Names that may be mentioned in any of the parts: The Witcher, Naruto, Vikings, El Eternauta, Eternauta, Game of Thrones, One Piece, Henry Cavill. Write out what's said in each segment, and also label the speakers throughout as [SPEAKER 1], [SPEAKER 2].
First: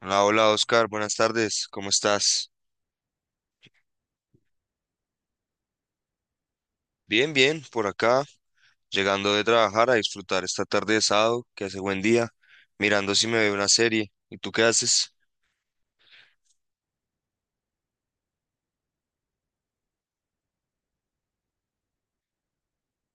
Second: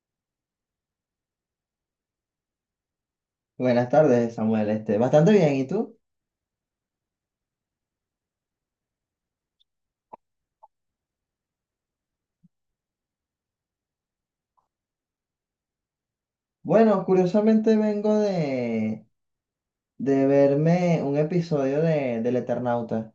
[SPEAKER 1] Hola, hola Oscar, buenas tardes, ¿cómo estás?
[SPEAKER 2] Buenas tardes, Samuel. Bastante bien, ¿y tú?
[SPEAKER 1] Bien, bien, por acá, llegando de trabajar a disfrutar esta tarde de sábado, que hace buen día, mirando si me veo una serie. ¿Y tú qué haces?
[SPEAKER 2] Bueno, curiosamente vengo de verme un episodio del Eternauta.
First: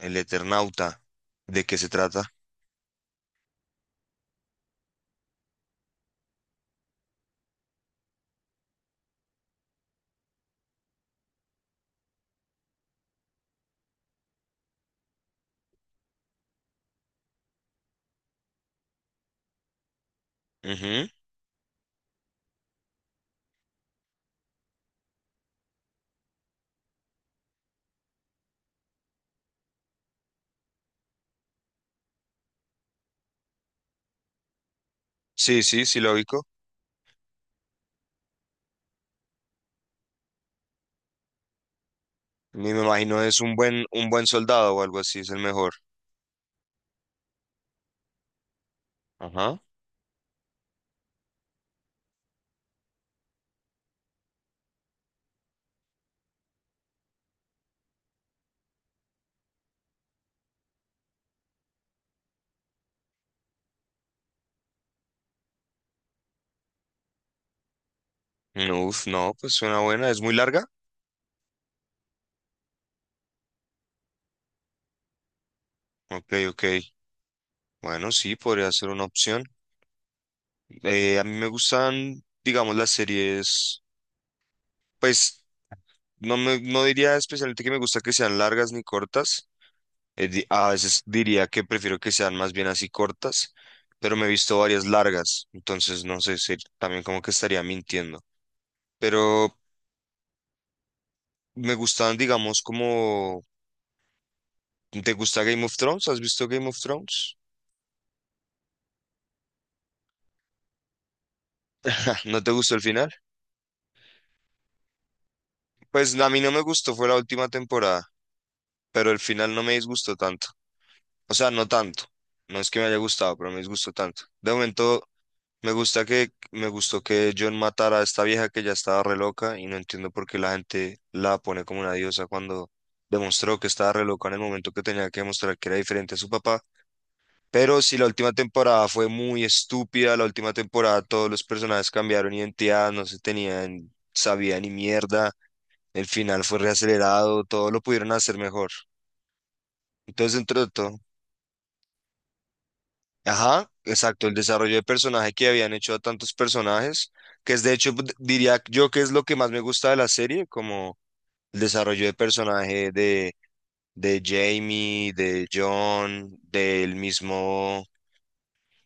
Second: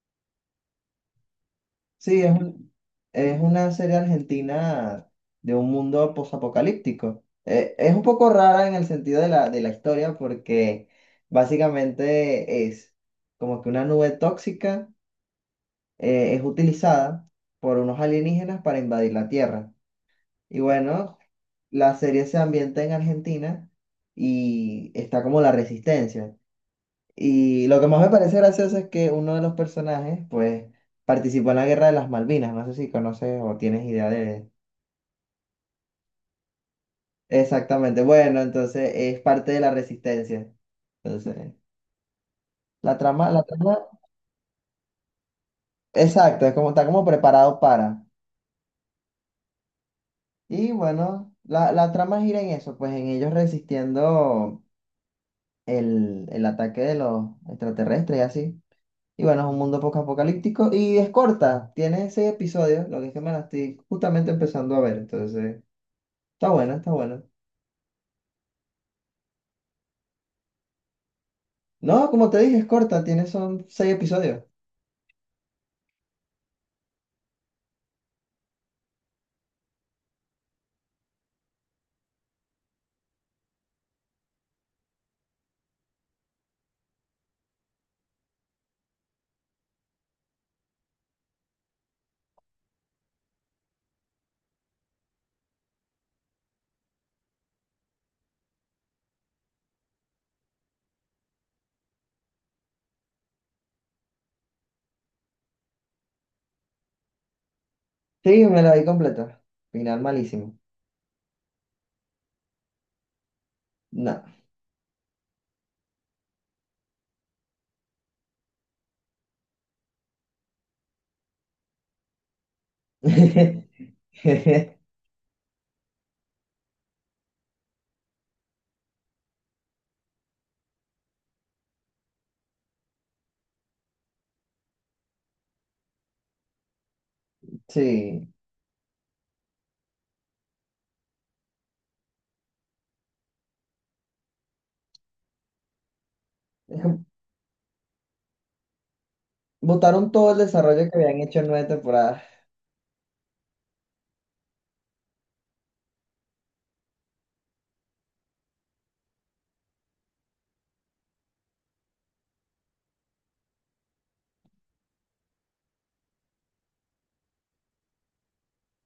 [SPEAKER 1] El Eternauta, ¿de qué se
[SPEAKER 2] Sí,
[SPEAKER 1] trata?
[SPEAKER 2] es una serie argentina de un mundo posapocalíptico. Es un poco rara en el sentido de de la historia porque básicamente es como que una nube tóxica es utilizada por unos alienígenas para invadir la Tierra. Y
[SPEAKER 1] Ujú.
[SPEAKER 2] bueno, la serie se ambienta en Argentina y está como la resistencia. Y lo que más me parece gracioso es que uno de los personajes, pues, participó en la Guerra de las Malvinas. No sé si conoces o tienes idea de...
[SPEAKER 1] Sí, sí, sí, lógico.
[SPEAKER 2] Exactamente. Bueno, entonces es parte de la resistencia. Entonces,
[SPEAKER 1] Ni me imagino, es
[SPEAKER 2] la trama,
[SPEAKER 1] un buen soldado o algo así, es el mejor.
[SPEAKER 2] exacto, es como está como preparado para.
[SPEAKER 1] Ajá.
[SPEAKER 2] Y bueno, la trama gira en eso, pues en ellos resistiendo el ataque de los extraterrestres y así. Y bueno, es un mundo poco apocalíptico y es corta, tiene 6 episodios, lo que es que me la estoy justamente empezando a ver, entonces está buena.
[SPEAKER 1] No, uf, no, pues suena buena, es muy larga.
[SPEAKER 2] No, como te dije, es corta, tiene son 6 episodios.
[SPEAKER 1] Ok, ok. Bueno, sí, podría ser una opción. A mí me gustan, digamos, las series, pues no, me, no diría especialmente que me gusta que sean largas ni cortas. A veces diría que prefiero que sean más bien así cortas, pero me he visto varias largas, entonces no sé si también como que estaría mintiendo. Pero me gustan, digamos, como... ¿Te gusta Game of Thrones? ¿Has visto Game of Thrones?
[SPEAKER 2] Sí, me la vi completa. Final malísimo.
[SPEAKER 1] ¿No te gustó el final?
[SPEAKER 2] No.
[SPEAKER 1] Pues a mí no me gustó, fue la última temporada, pero el final no me disgustó tanto. O sea, no tanto. No es que me haya gustado, pero me disgustó tanto. De momento... Me gusta que, me gustó que John matara a esta vieja que ya estaba re loca y no entiendo por qué la gente la pone como una diosa cuando demostró que estaba re loca en el momento que tenía que demostrar que era diferente a su papá. Pero si la
[SPEAKER 2] Sí.
[SPEAKER 1] última temporada fue muy estúpida, la última temporada todos los personajes cambiaron identidad, no se tenían, sabía ni mierda, el final fue reacelerado, todo lo pudieron hacer mejor.
[SPEAKER 2] Botaron todo el
[SPEAKER 1] Entonces, entre
[SPEAKER 2] desarrollo que
[SPEAKER 1] todo,
[SPEAKER 2] habían hecho en 9 temporadas.
[SPEAKER 1] ajá, exacto, el desarrollo de personaje que habían hecho a tantos personajes, que es de hecho, diría yo que es lo que más me gusta de la serie, como el desarrollo de personaje de Jamie, de John, del mismo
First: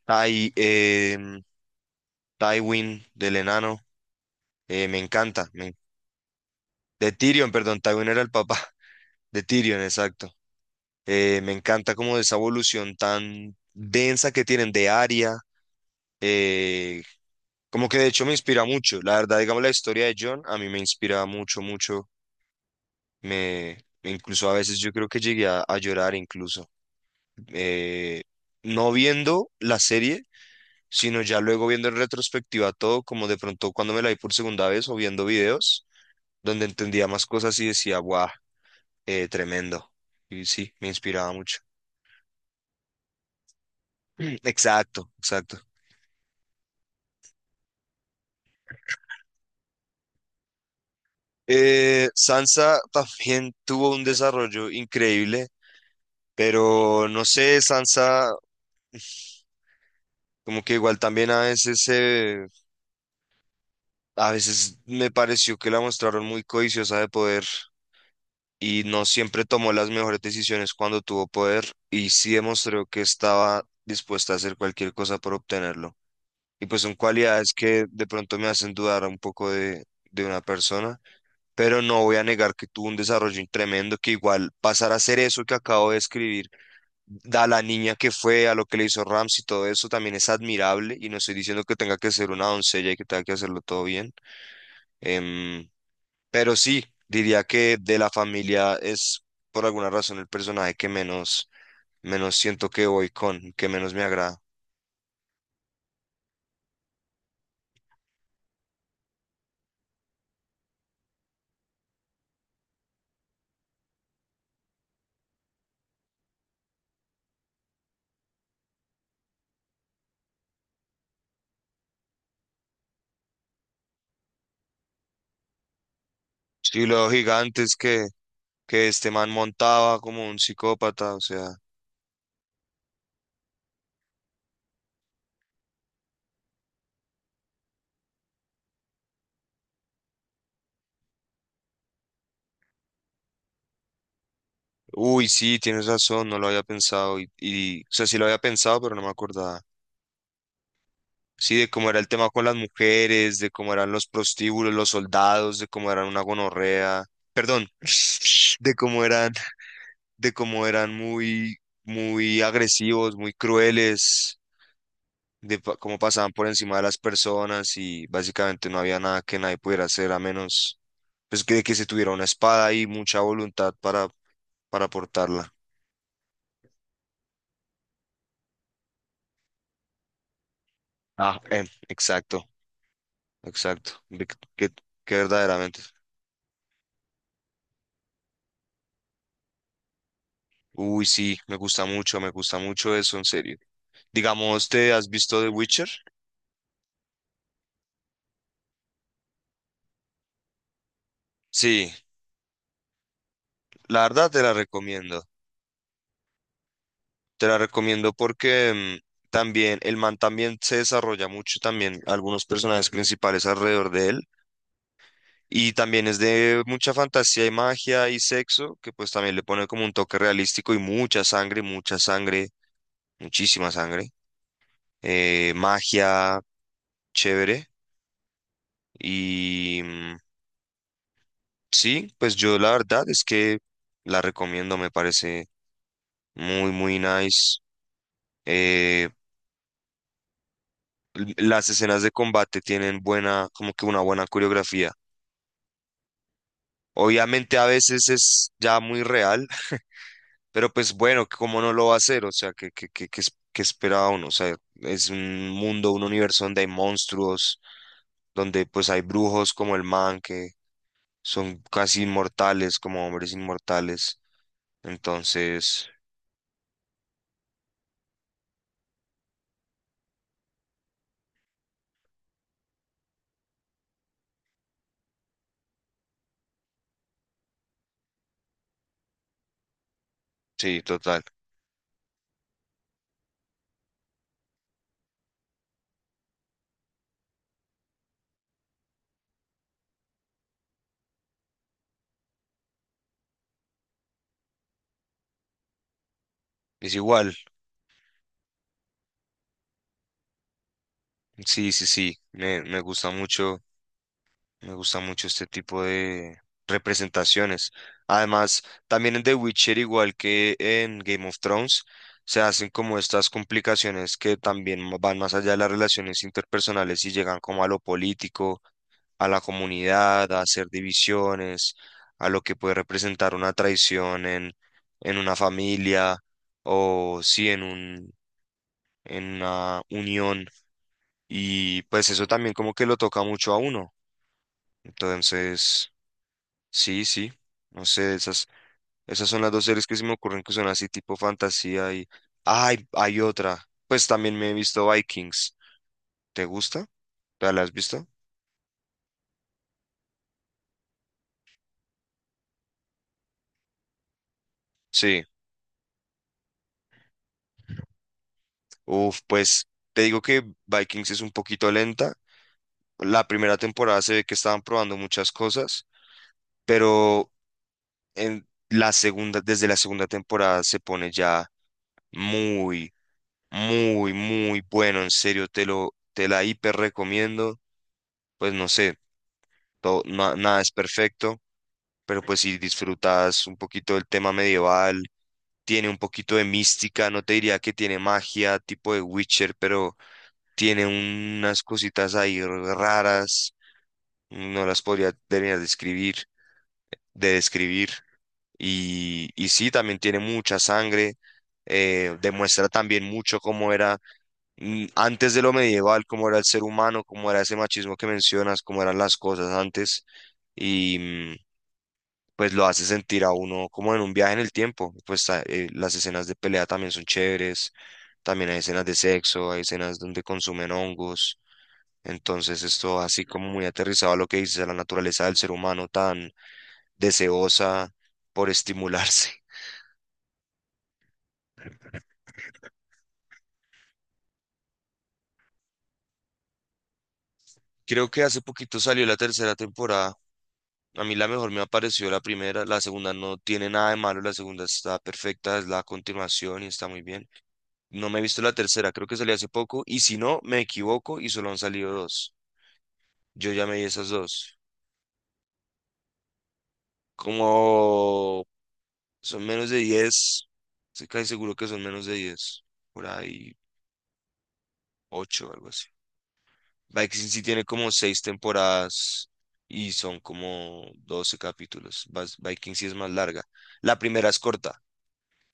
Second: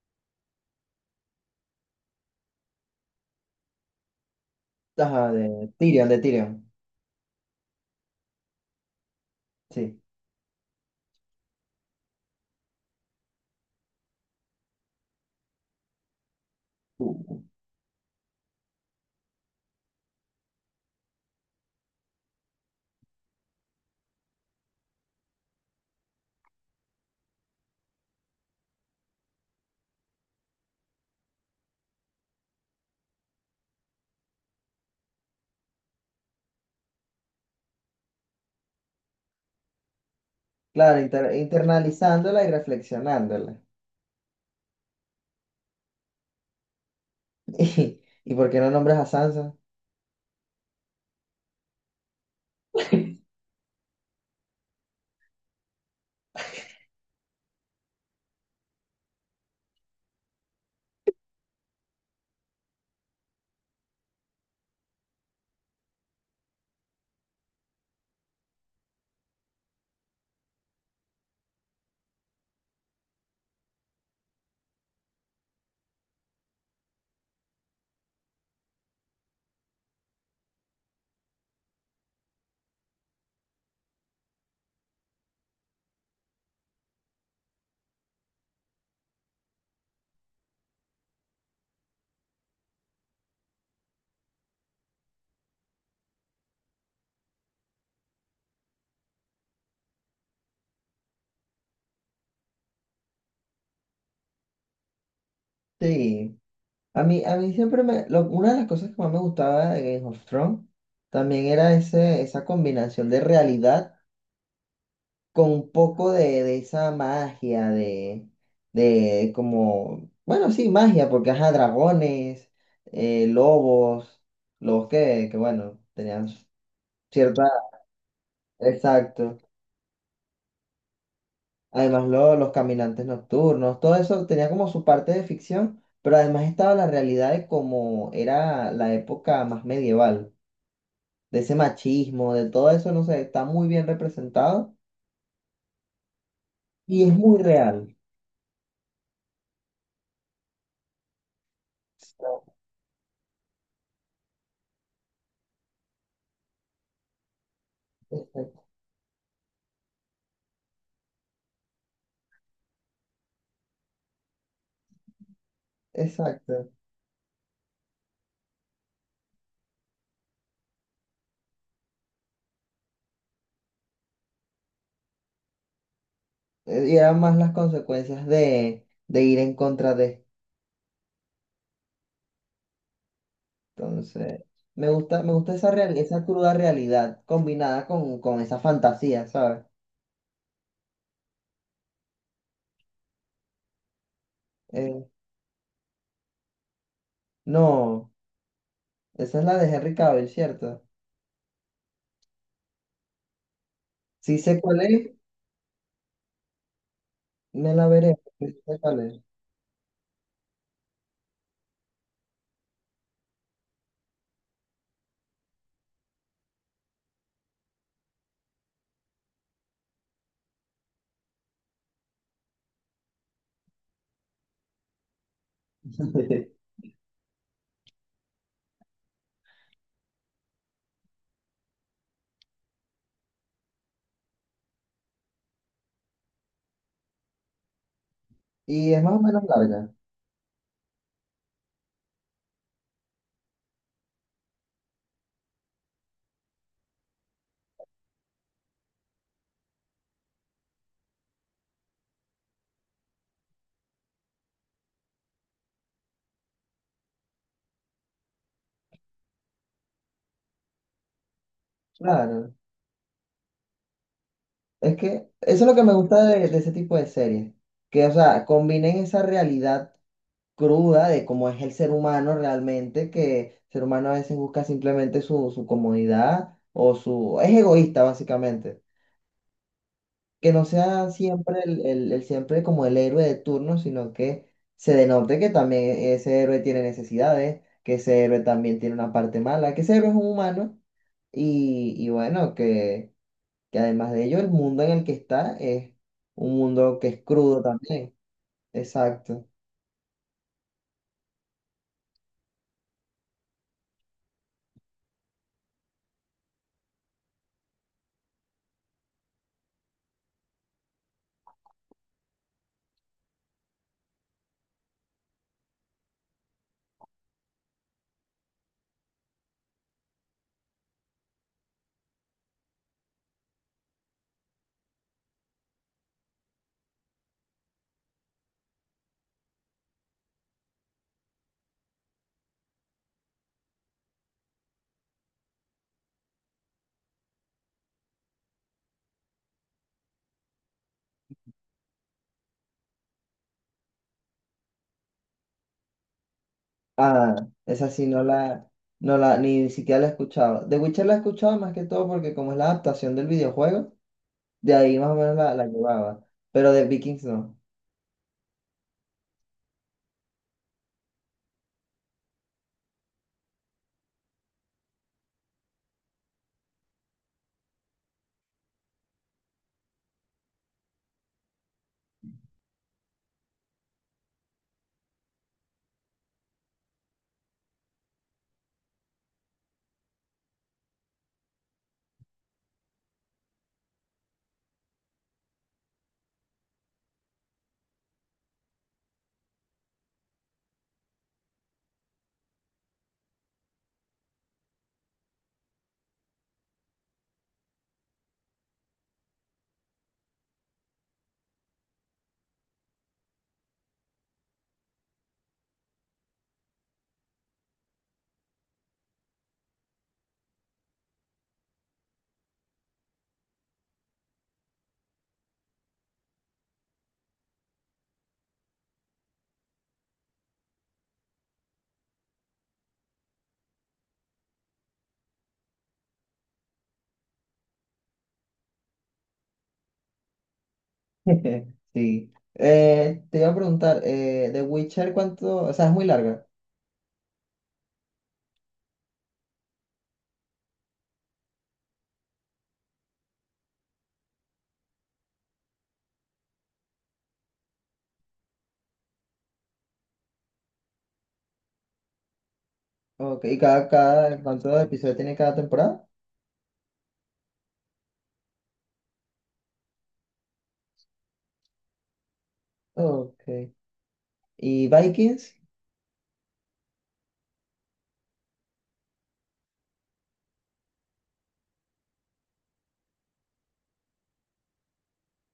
[SPEAKER 1] Ty, Tywin, del enano, me
[SPEAKER 2] Ajá,
[SPEAKER 1] encanta, me-
[SPEAKER 2] De Tyrion.
[SPEAKER 1] de Tyrion, perdón, Tywin era el papá, de Tyrion,
[SPEAKER 2] Sí.
[SPEAKER 1] exacto. Me encanta como esa evolución tan densa que tienen de Arya, eh,
[SPEAKER 2] Uh,
[SPEAKER 1] como que de hecho me inspira mucho. La verdad, digamos, la historia de John a mí me inspira mucho, mucho. Me incluso a veces yo creo que llegué a llorar incluso. Eh, no viendo la serie, sino ya luego viendo en retrospectiva todo, como de pronto cuando me la vi por segunda vez o viendo videos donde entendía más cosas y decía, guau, tremendo. Y sí, me
[SPEAKER 2] claro,
[SPEAKER 1] inspiraba mucho.
[SPEAKER 2] internalizándola y reflexionándola.
[SPEAKER 1] Mm. Exacto, exacto.
[SPEAKER 2] ¿Y por qué no nombres a Sansa?
[SPEAKER 1] Sansa también tuvo un desarrollo increíble, pero no sé, Sansa, como que igual también a veces se, a veces me pareció que la mostraron muy codiciosa de poder y no siempre tomó las mejores decisiones cuando tuvo poder y sí demostró que estaba dispuesta a hacer cualquier cosa por obtenerlo. Y pues son cualidades que de pronto me hacen dudar un poco de una persona, pero no voy a negar que tuvo un desarrollo tremendo, que igual pasar a hacer eso que acabo de escribir da la niña que fue, a lo que le hizo Rams y todo eso también es admirable y no estoy diciendo que tenga que ser una doncella y que tenga que hacerlo todo bien, em, pero sí, diría que de la familia es por alguna razón el personaje que menos, menos siento que voy con, que menos me agrada.
[SPEAKER 2] Sí. A mí siempre me... una de las cosas que más me gustaba de Game of Thrones también era esa combinación de realidad con un poco de esa magia, de como... Bueno, sí, magia, porque ajá, dragones, lobos, bueno, tenían
[SPEAKER 1] Sí, los
[SPEAKER 2] cierta...
[SPEAKER 1] gigantes que este man
[SPEAKER 2] Exacto.
[SPEAKER 1] montaba como un psicópata, o sea,
[SPEAKER 2] Además, los caminantes nocturnos, todo eso tenía como su parte de ficción, pero además estaba la realidad de cómo era la época más medieval, de ese machismo, de todo eso, no sé, está muy bien representado
[SPEAKER 1] uy, sí, tienes razón, no lo había
[SPEAKER 2] y es
[SPEAKER 1] pensado
[SPEAKER 2] muy
[SPEAKER 1] y o
[SPEAKER 2] real.
[SPEAKER 1] sea, sí lo había pensado, pero no me acordaba. Sí, de cómo era el tema con las mujeres, de cómo eran los prostíbulos, los soldados, de cómo eran una gonorrea, perdón,
[SPEAKER 2] Exacto.
[SPEAKER 1] de cómo eran, de cómo eran muy, muy agresivos, muy crueles, de cómo pasaban por
[SPEAKER 2] Exacto.
[SPEAKER 1] encima de las personas y básicamente no había nada que nadie pudiera hacer a menos pues que se tuviera una espada y mucha voluntad para portarla.
[SPEAKER 2] Y eran más las consecuencias de ir en contra de.
[SPEAKER 1] Ah, exacto, exacto, de
[SPEAKER 2] Entonces,
[SPEAKER 1] que
[SPEAKER 2] me gusta esa
[SPEAKER 1] verdaderamente.
[SPEAKER 2] real, esa cruda realidad combinada con esa fantasía, ¿sabes?
[SPEAKER 1] Uy, sí, me gusta mucho eso, en serio. Digamos, ¿te
[SPEAKER 2] Eh,
[SPEAKER 1] has visto The Witcher?
[SPEAKER 2] no, esa es la de Henry Cavill, ¿cierto?
[SPEAKER 1] Sí, la verdad
[SPEAKER 2] Si
[SPEAKER 1] te la
[SPEAKER 2] sé cuál es,
[SPEAKER 1] recomiendo. Te la
[SPEAKER 2] me la
[SPEAKER 1] recomiendo
[SPEAKER 2] veré. Sí sé cuál
[SPEAKER 1] porque
[SPEAKER 2] es.
[SPEAKER 1] mm, también el man también se desarrolla mucho, también algunos personajes principales alrededor de él. Y también es de mucha fantasía y magia y sexo, que pues también le pone como un toque realístico y mucha sangre, muchísima sangre. Magia, chévere. Y, mm, Sí, pues yo la verdad es que la recomiendo, me parece muy, muy nice.
[SPEAKER 2] Y es
[SPEAKER 1] Eh,
[SPEAKER 2] más o menos larga.
[SPEAKER 1] las escenas de combate tienen buena, como que una buena coreografía. Obviamente a veces es ya muy real, pero pues bueno, ¿cómo no lo va a hacer? O sea, ¿qué, es- qué esperaba uno? O sea, es un mundo, un universo donde hay monstruos, donde pues hay brujos como el man, que son casi
[SPEAKER 2] Claro.
[SPEAKER 1] inmortales, como hombres inmortales.
[SPEAKER 2] Es que eso es lo que
[SPEAKER 1] Entonces,
[SPEAKER 2] me gusta de ese tipo de series, que, o sea, combinen esa realidad cruda de cómo es el ser humano realmente, que el ser humano a veces busca simplemente su comodidad o su... es egoísta básicamente, que no
[SPEAKER 1] sí,
[SPEAKER 2] sea
[SPEAKER 1] total.
[SPEAKER 2] siempre el siempre como el héroe de turno, sino que se denote que también ese héroe tiene necesidades, que ese héroe también tiene una parte mala, que ese héroe es un humano. Y bueno, que además de ello el mundo en el que está es un
[SPEAKER 1] Es
[SPEAKER 2] mundo que es
[SPEAKER 1] igual.
[SPEAKER 2] crudo también. Exacto.
[SPEAKER 1] Sí, sí, sí, me, me gusta mucho este tipo de representaciones. Además, también en The Witcher, igual que en Game of Thrones, se hacen como estas complicaciones que también van más allá de las relaciones interpersonales y llegan como a lo político, a la comunidad, a hacer divisiones, a lo que puede representar una traición en una familia o sí en un, en una unión y pues eso también como que lo toca mucho a uno. Entonces, sí, sí. No sé, esas, esas son las dos series que se me ocurren que son así tipo fantasía y... Ay, hay otra. Pues también me he visto Vikings. ¿Te gusta?
[SPEAKER 2] Ah,
[SPEAKER 1] ¿Te la has
[SPEAKER 2] esa
[SPEAKER 1] visto?
[SPEAKER 2] sí no la, ni siquiera la he escuchado. The Witcher la he escuchado más que todo porque como es la adaptación del videojuego, de ahí más o
[SPEAKER 1] Sí.
[SPEAKER 2] menos la llevaba, pero de Vikings no.
[SPEAKER 1] Uf, pues te digo que Vikings es un poquito lenta. La primera temporada se ve que estaban probando muchas cosas, pero en la segunda, desde la segunda temporada se pone ya muy muy, muy bueno, en serio, te lo, te la hiper recomiendo. Pues no sé, todo, nada es perfecto, pero pues si disfrutas un poquito del tema medieval, tiene un poquito de mística, no te diría que tiene magia, tipo de Witcher, pero tiene unas cositas ahí raras, no las podría terminar de describir de describir. Y sí, también tiene mucha sangre, demuestra también mucho cómo era mm, antes de lo medieval, cómo era el ser humano, cómo era ese machismo que mencionas, cómo eran las cosas antes, y mm, pues lo hace sentir a uno como en un viaje en el tiempo. Pues las escenas de pelea también son chéveres, también hay escenas de sexo, hay escenas donde consumen hongos. Entonces esto así como muy aterrizado a lo que dices, a la naturaleza del ser humano tan deseosa por estimularse.
[SPEAKER 2] Sí. Te iba a preguntar, The Witcher cuánto, o sea, es muy larga.
[SPEAKER 1] Creo que hace poquito salió la tercera temporada. A mí la mejor me apareció la primera, la segunda no tiene nada de malo, la segunda está perfecta, es la continuación y está muy bien. No me he visto la tercera, creo que salió hace poco y si no, me equivoco y solo han salido dos. Yo
[SPEAKER 2] Okay. ¿Y
[SPEAKER 1] ya me vi esas dos.
[SPEAKER 2] cuántos episodios tiene cada temporada?
[SPEAKER 1] Como son menos de 10, estoy casi seguro que son menos de 10, por ahí
[SPEAKER 2] Ok. ¿Y
[SPEAKER 1] 8 o
[SPEAKER 2] Vikings?
[SPEAKER 1] algo así. Vikings sí tiene como 6 temporadas y son como 12 capítulos. Vikings sí es más larga. La primera es corta.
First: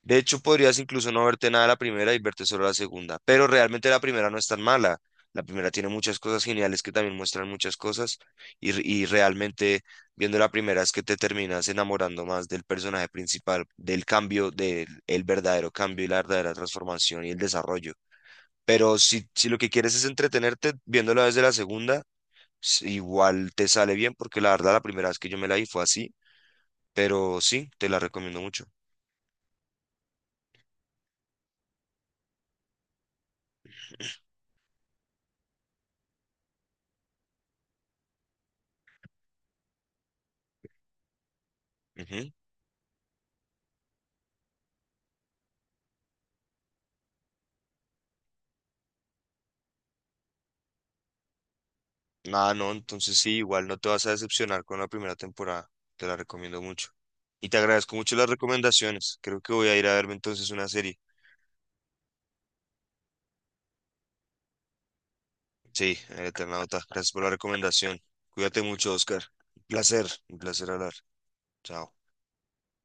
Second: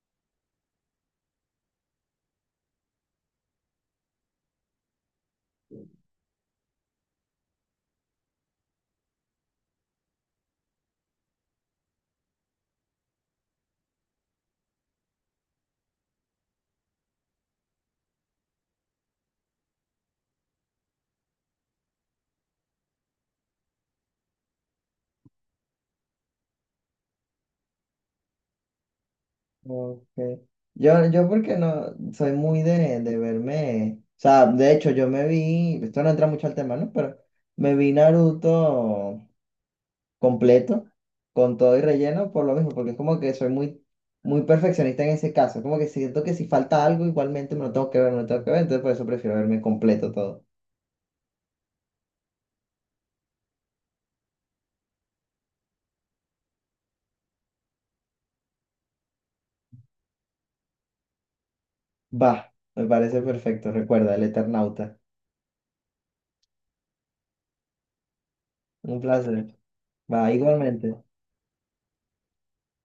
[SPEAKER 1] De hecho, podrías incluso no verte nada la primera y verte solo la segunda, pero realmente la primera no es tan mala. La primera tiene muchas cosas geniales que también muestran muchas cosas y, y realmente viendo la primera es que te terminas enamorando más del personaje principal, del cambio, del el verdadero cambio y la verdadera transformación y el desarrollo. Pero si, si lo que quieres es entretenerte viéndola desde la segunda, igual te sale bien porque la verdad la primera vez que yo me la vi fue así, pero sí, te la recomiendo mucho.
[SPEAKER 2] Ok. Yo porque no soy muy de verme, o sea, de hecho yo me vi, esto no entra mucho al tema, ¿no? Pero me vi Naruto completo, con todo y relleno,
[SPEAKER 1] Ujú.
[SPEAKER 2] por lo mismo, porque es como que soy muy, muy perfeccionista en ese caso, como que siento que si falta algo, igualmente me lo tengo que ver, me lo tengo que ver, entonces por eso prefiero verme completo todo.
[SPEAKER 1] Ah, no, entonces sí, igual no te vas a decepcionar con la primera temporada. Te la recomiendo mucho. Y te agradezco mucho las recomendaciones. Creo que voy a ir a verme entonces una serie.
[SPEAKER 2] Va, me parece perfecto, recuerda, el Eternauta.
[SPEAKER 1] Sí, El Eternauta. Gracias por la recomendación. Cuídate mucho,
[SPEAKER 2] Un
[SPEAKER 1] Oscar.
[SPEAKER 2] placer. Va,
[SPEAKER 1] Un placer hablar.
[SPEAKER 2] igualmente.
[SPEAKER 1] Chao.